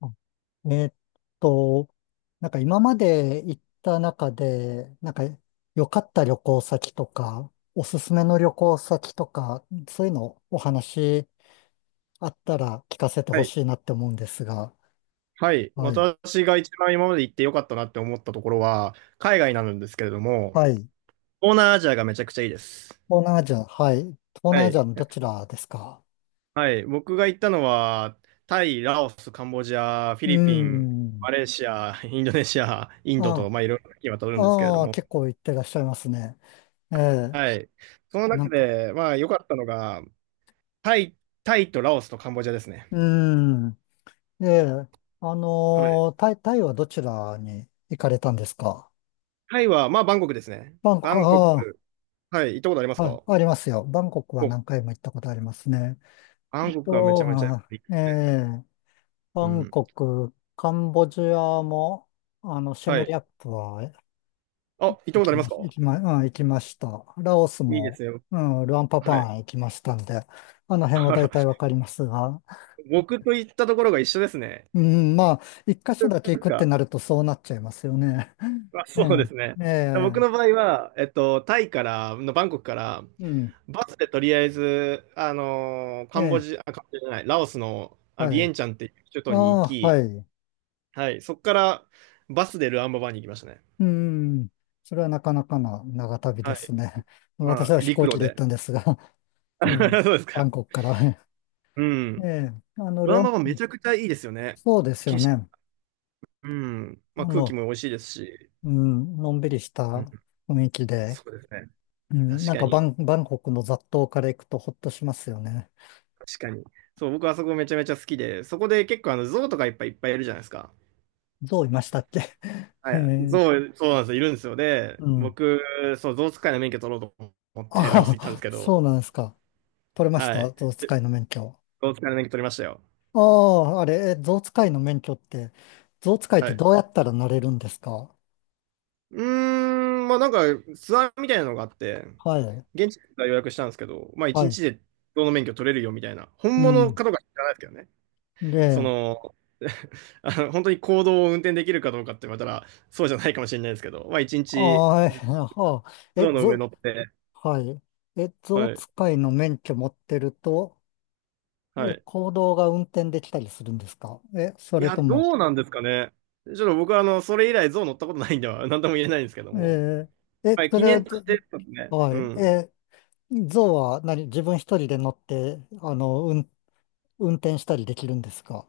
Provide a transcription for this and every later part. あえーっと、なんか今まで行った中で、なんか良かった旅行先とか、おすすめの旅行先とか、そういうのお話あったら聞かせてはほい。しいなって思うんですが、はい。はい。私が一番今まで行ってよかったなって思ったところは、海外なんですけれども、はい。東南アジアがめちゃくちゃいいです。東南アジア、はい。東は南アジい。アのどちらですか？はい。僕が行ったのは、タイ、ラオス、カンボジア、フィうーリピン、マん。レーシア、インドネシア、インドと、あまあ、いろいろ今渡るあ、んですけれどああ、も、結構行ってらっしゃいますね。ええ、はい。そのな中んか、で、まあ、良かったのが、タイ、タイとラオスとカンボジアですうね。ーん。ええ、はい。タイはどちらに行かれたんですか？タイは、まあ、バンコクですね。バンコバク、ンコあク、はい。行ったことありますあ、はい、か？ありますよ。バンコクはお、何回も行ったことありますね。バあンコクはめちと、ゃめちゃいあ、いでえすね。え、うバンん。コク、カンボジアも、シェはムリい。アップはあ、行った行ことあきりまま、すか？行きま、うん、行きました。ラオスいいでも、すよ。うん、ルアンパパはい。ン行きましたんで、あの 辺はあ大ら、体わかりますが、僕と行ったところが一緒ですね。うん、まあ、一箇所だでけす行くってか。なるとそうなっちゃいますよね。まあ、えそうでえ、すね。え僕のえ、場合は、タイから、のバンコクから、うん。バスでとりあえず、えカンボえ。ジア、あカンボジアじゃない、ラオスのあはビエい。ンチャンっていう首あ都に行あ、はき、い。はい、そこからバスでルアンババに行きましたね。うん。それはなかなかな長旅ではすい。ね。ま私あ、は飛陸行機路で行っで。たんですが、ええ。そうですバか。ンコクから。うん。ええ。あの、ルルアアンババめン、ちゃくちゃいいですよね。そうですよ景色、ね。うん。まああ、空気の、も美味しいですし。うん、のんびりした雰囲気で、そうですね。うん、確なんかかに、バンコクの雑踏から行くとほっとしますよね。確かに。そう、僕はそこめちゃめちゃ好きで、そこで結構あの、象とかいっぱいいっぱいいるじゃないですか。ゾウいましたっけ？ はえい。え、象、そうなんですよ、いるんですよ。で、うん。僕、そう、象使いの免許取ろうと思ってラオスあ行ったんですあ、けそど、うなんですか。取れましはた、い。ゾウで使いの免許。象使いの免許取りましたよ。ああ、あれ、え、象使いの免許って、象使いっはてい。どうやったらなれるんですか？うーまあなんか、ツアーみたいなのがあって、はい、現地から予約したんですけど、まあ一は日い、で象の免許取れるよみたいな、う本物ん。かどうか知らないですけどね。そで、の、あの本当に公道を運転できるかどうかって言われたら、そうじゃないかもしれないですけど、まあ一日、ああ、え、はあ、え、象の上象、乗って、はい。え、象はい、使いの免許持ってると、はえ、い。行動が運転できたりするんですか？え、そいれや、とも、どうなんですかね。ちょっと僕はあの、それ以来象乗ったことないんでは、なんとも言えないんですけども。ええ、はい、そ記れは、念として、ですね。はうい、ん。え、象は何、自分一人で乗って、運転したりできるんですか？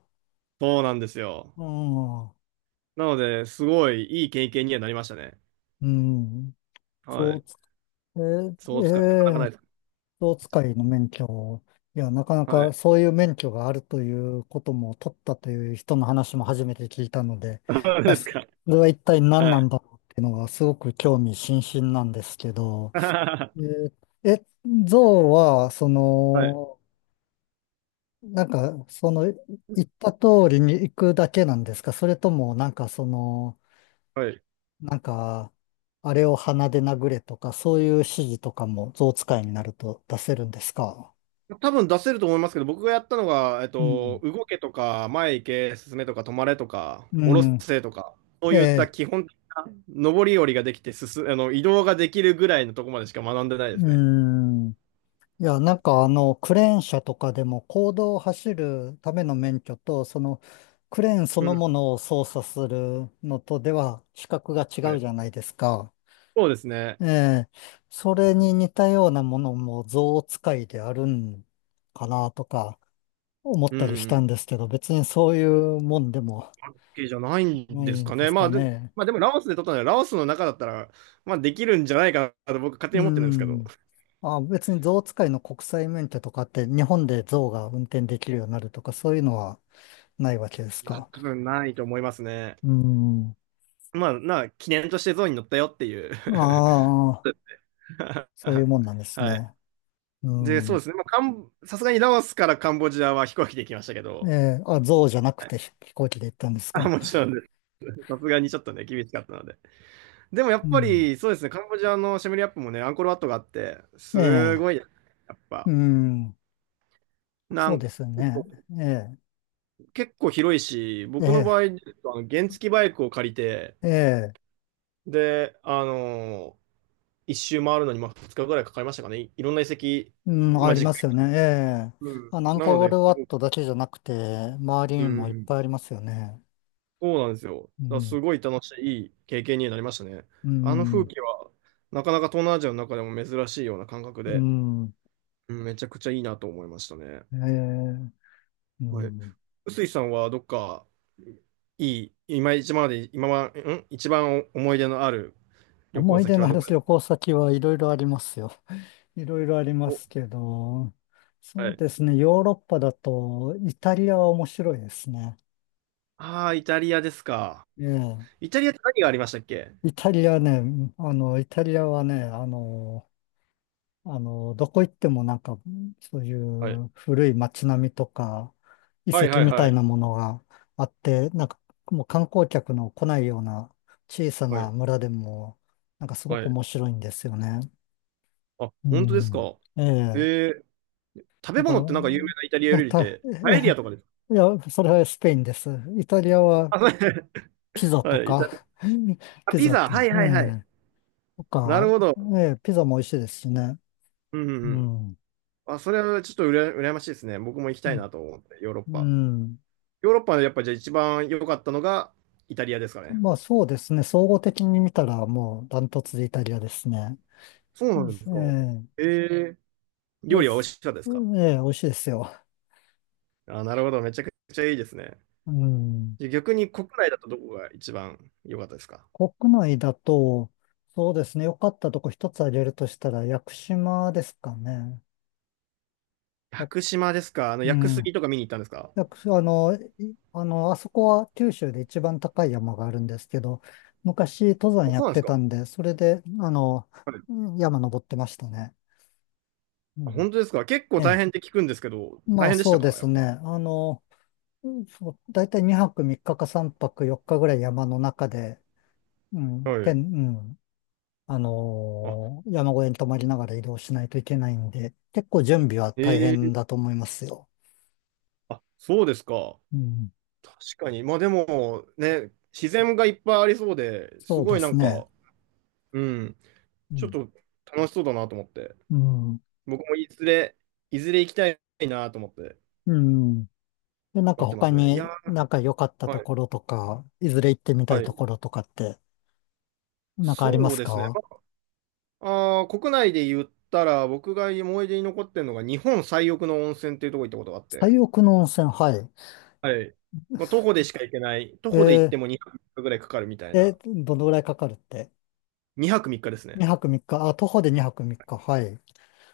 そうなんですよ。うん、なので、すごいいい経験にはなりましたね。うん。はい。象えー、象使い、なかなかえないー、です。象使いの免許を、いや、なかなはかい。そういう免許があるということも取ったという人の話も初めて聞いたので、そういや、ですそか。れは一体何はなんい。だろうっていうのがすごく興味津々なんですけど、え ー、え、象は、そはい。の、なんか、その、言った通りに行くだけなんですか？それとも、なんかその、はい。なんか、あれを鼻で殴れとか、そういう指示とかも象使いになると出せるんですか？多分出せると思いますけど、僕がやったのが、うん。動けとか、前行け、進めとか、止まれとか、う下ろん。せとか、そうえいったえ。基本的な上り下りができて進、あの、移動ができるぐらいのとこまでしか学んでないですうね。ん。いや、なんかあの、クレーン車とかでも、公道を走るための免許と、その、クレーンそうのん。ものを操作するのとでは、資格が違はうい。じゃないですか。そうですね。ええ。それに似たようなものも、象使いであるんかなとか、思っうんたりしうたん。んですけど、別にそういうもんでも OK じゃないんなでいすんかでね。すまかあ、で、ね。まあ、でもラオスで取ったので、ラオスの中だったら、まあ、できるんじゃないかなと僕勝手うに思ってるんですけど。ん。あ、別に象使いの国際免許とかって日本で象が運転できるようになるとかそういうのはないわけですまあ、か。多分ないと思いますね。うん。まあ、な、記念としてゾウに乗ったよっていう。ああ、そういうもんなんですはい。ね。うで、そうん。ですね。まあ、カンさすがにラオスからカンボジアは飛行機で行きましたけど、ええ、あ、象じゃなくはいて飛行機で行ったんですあ、か。もちろんです。さすがにちょっとね、厳しかったので。でもやうっぱん。り、そうですね、カンボジアのシェムリアップもね、アンコールワットがあって、えすえ、ごい、やっうぱ、ん。なそうんですよね。ええ、結構広いし、僕の場合、えあえ、の原付バイクを借りて、ええ、で、あのー一周回るのに、まあ、2日ぐらいかかりましたかね。い、いろんな遺跡、うん、あまあ、りじっまくりすよね。やっえて。え、うん。あの、アンなのコーで、ルワットだけじゃなくて、周りうにもいっん、ぱいありますよね。そうなんですよ。うだからん。すごい楽しい、いい経験になりましたね。うあの風ん。景は、なかなか東南アジアの中でも珍しいような感覚うで、ん。うんめちゃくちゃいいなと思いましたね。ええ、うはい。ん。臼井さんはどっか、いい、今一番まで、今は、ん一番思い出のある旅思行い出先のはあどるこです旅か？行先はいろいろありますよ。いろいろありまお、すけど、はそうい。ですね、ヨーロッパだとイタリアは面白いですね。ああ、イタリアですか。ええ、イタリアって何がありましたっけ？イタリアはね、どこ行ってもなんか、そういはい。う古い街並みとか、遺はい跡はいみたはいい。なものがあって、なんかもう観光客の来ないような小さはない。村でも、なんかすごはくい。面白いんですよね。あ、う本当ですん。か。えええ。ー、食べな物ってなんか有名んなイタリア料か、た、理ったて、パエリアええ、とかですか？いや、それはスペインです。イタリアはあ、そうピザとはい、イタか、リ アあ、ピピザザ、と、はいえはいはい。え、となるか、ほど。ええ、ピザも美味しいですしね。うんうんううん。ん。あ、それはちょっとうら羨ましいですね。僕も行きうたいん。なと思って、ヨーロッパ。うん、ヨーロッパでやっぱじゃあ一番良かったのがイタリアですかね。まあそうですね。総合的に見たらもうダントツでイタリアですね。そううなん、んですか。ええー、え、料で理は美味す。しかったですうか？ん、ええ、美味しいですよ。あ、なるほど。めちゃくちゃいいですね。うん。じゃあ逆に国内だとどこが一番良かったですか？国内だと、そうですね。良かったとこ一つ挙げるとしたら、屋久島ですかね。屋や久島ですか？あの、う屋久杉ん。とか見に行ったんですか？屋久あの、いあの、あそこは九州で一番高い山があるんですけど、昔登山あ、やそうっなんですてか。たんで、それで、はい。うん、山登ってましたね。うあ、ん。本当ですか？結構え大え。変って聞くんですけど、大まあ変でしそたうでかやすっね。ぱ。うん、そう、だいたい2泊3日か3泊4日ぐらい山の中で、うはん、い。うん、あ、山小屋に泊まりながら移動しないといけないんで、結構準備は大ええ。変だと思いますよ。あ、そうですか。うん、確かに。まあでも、ね、自然がいっぱいありそうで、すそうごでいなすんね。か、うん、うちょっん、と楽しそうだなと思って。うん、僕もいずれ、いずれ行きたいなと思って、うん。で、なんか思ってま他すね。いや、になんか良かったとはい、ころとか、いずれ行ってみたいはい。ところとかって、なんかありまそうすですね。か？まあ、あー国内で言ったら、僕が思い出に残ってるのが、日本最奥の温泉っていうとこ行ったことがあって、最奥の温泉、はい。はい。まあ、徒歩でしか行けない、徒歩で行っえても2泊3日ぐらいかかるみたいー、え、な、どのぐらいかかるって？ 2泊3日です 2 ね。泊3日、あ、徒歩で2泊3日、はい。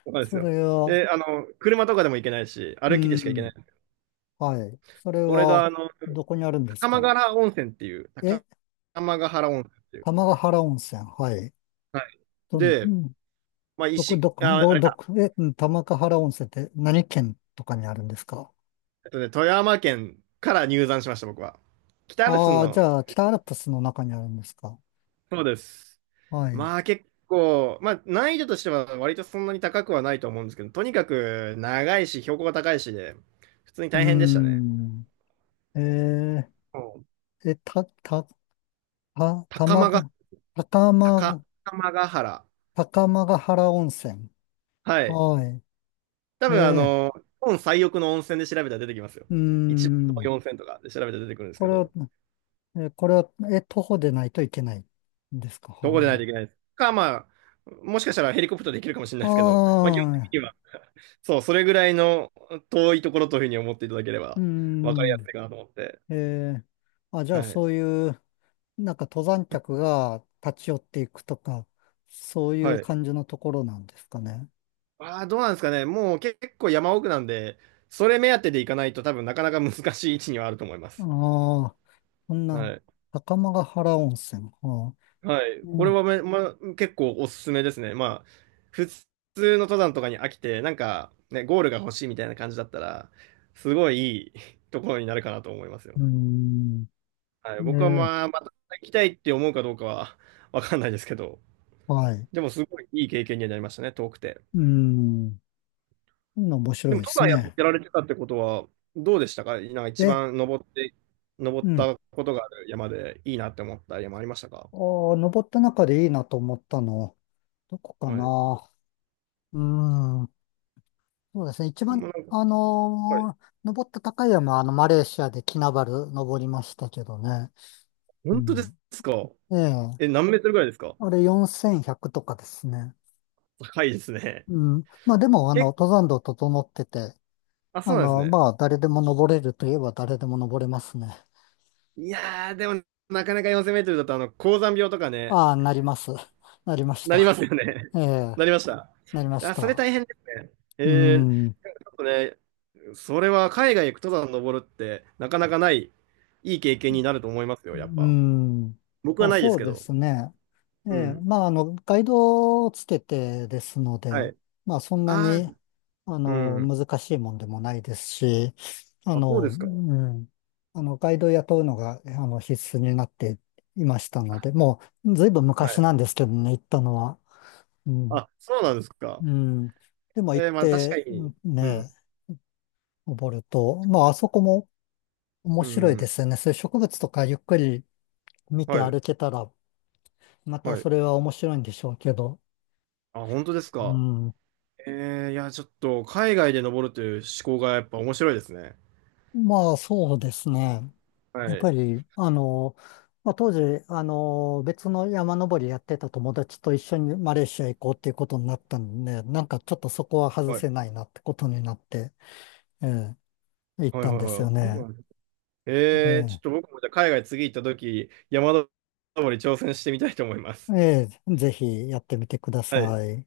そうなんですそよ。れは、で、あの、車とかでも行けないし、う歩きでしか行けなん、い。はい。それ俺が、は、あの、どこにあるんです高間か？原温泉っていう、え、高間ヶ原温泉っていう。玉ヶ原温泉、はい。はい。うで、ん、まあ、石、あ、あれどか、こ、うん、玉ヶ原温泉って何県とかにあるんですか？富山県から入山しました、僕は。北アルプスああー、じの、ゃあ、北アルプスの中にあるんですか？そうです。はい。うまあ、結構、まあ、難易度としては割とそんなに高くはないと思うんですけど、とにかく長いし、標高が高いしで、普通にー大変でしたね。ん。えうんー、え、た、た、た、高玉間が、が、高高、間、高間ヶ原。高間ヶ原温泉。はい。は多い。分、あえの、日本最奥の温泉で調べたら出てきますよ。ー、うー一番遠いん。温泉とかで調べたら出てくるんですこけれはど、え、これは、え、徒歩でないといけないんですか？どこはでないといい。けないです。か、まあ、もしかしたらヘリコプターで行けるかもしれなあいですけど、まあ、基本的にあ、は、そう、それぐらいの遠いところというふうに思っていただけれうば分かりやすん。いかなと思って。えーあ、じゃあはい。そういう、なんか登山うん客が立ち寄っていくとか、そういはうい。感じのところなんですかね。ああ、どうなんですかね。もう結構山奥なんで、それ目当てで行かないと多分なかなか難しい位置にはあると思いまあす。あ、そんな、はい。高間原温泉。はあ、はい。うこれん、はめ、ま、結構おすすめですね。まあ、普通の登山とかに飽きて、なんか、ね、ゴールが欲しいみたいな感じだったら、すごいいいところになるかなと思いますよ。うん。はい、え僕はーまあ、また行きたいって思うかどうかは わかんないですけど、はい。うでもすごいいい経験にはなりましたね、遠くて。ん。面白でいも、で登す山やっね。てられてたってことは、どうでしたかなんか一え、番登って、登っうん。たことがある山でいいなって思った山ありましたか？ああ、登った中でいいなと思ったの、どこかはい。な。うーん、そうですね。一もう番、なんか、はい。登った高い山は、マレーシアでキナバル登りましたけどね。う本当でん。すか？ええ、え、何メートルぐらいですか？あれ4100とかですね。高いですね。うん。まあでも、結構、登山道整ってて、あ、そうなんですね。まあ、誰でも登れるといえば誰でも登れますね。いやー、でも、なかなか4000メートルだと、あの、高山病とかね、ああ、なります。なりましなりまた。すよね。え え、なりました。なりましあ、それた。大変ですね。うえん。ね、それは海外行く登山登るってなかなかない、いい経験になると思いますよ、やっうぱ。ん。僕まはあないでそすうけでど。すね。えうえ、ん。まあ、ガイドをつけてですのはで、い。まあそんなああ、に、うん。難しいもんでもないですし、ああ、そうの、でうすか。ん、ガイドを雇うのが、必須になっていましたので、あもう、ずいぶんは昔い。なんですけどね、行ったのは。うん、あ、そうなんですか。うん。でも行っえー、まあ確かて、うに。んうね、ん。登ると、まああそこも面う白いでん。すよね。そういう植物とかゆっくり見てはい。歩けたら、またはい。それは面白いんでしょうけど。あ、本当ですうか。ん。えー、いや、ちょっと海外で登るという思考がやっぱ面白いですね。まあそうですね。やっはい。ぱり、まあ、当時、別の山登りやってた友達と一緒にマレーシア行こうっていうことになったんで、なんかちょっとそこは外はい。せないなってことになって、ええ、行っはいたはんいですはよい。そうね。なんですね？ええー、ちょえ、っと僕もじゃあ海外次行った時、山登り挑戦してみたいと思います。ええ、ぜひやってみてくだはいさい。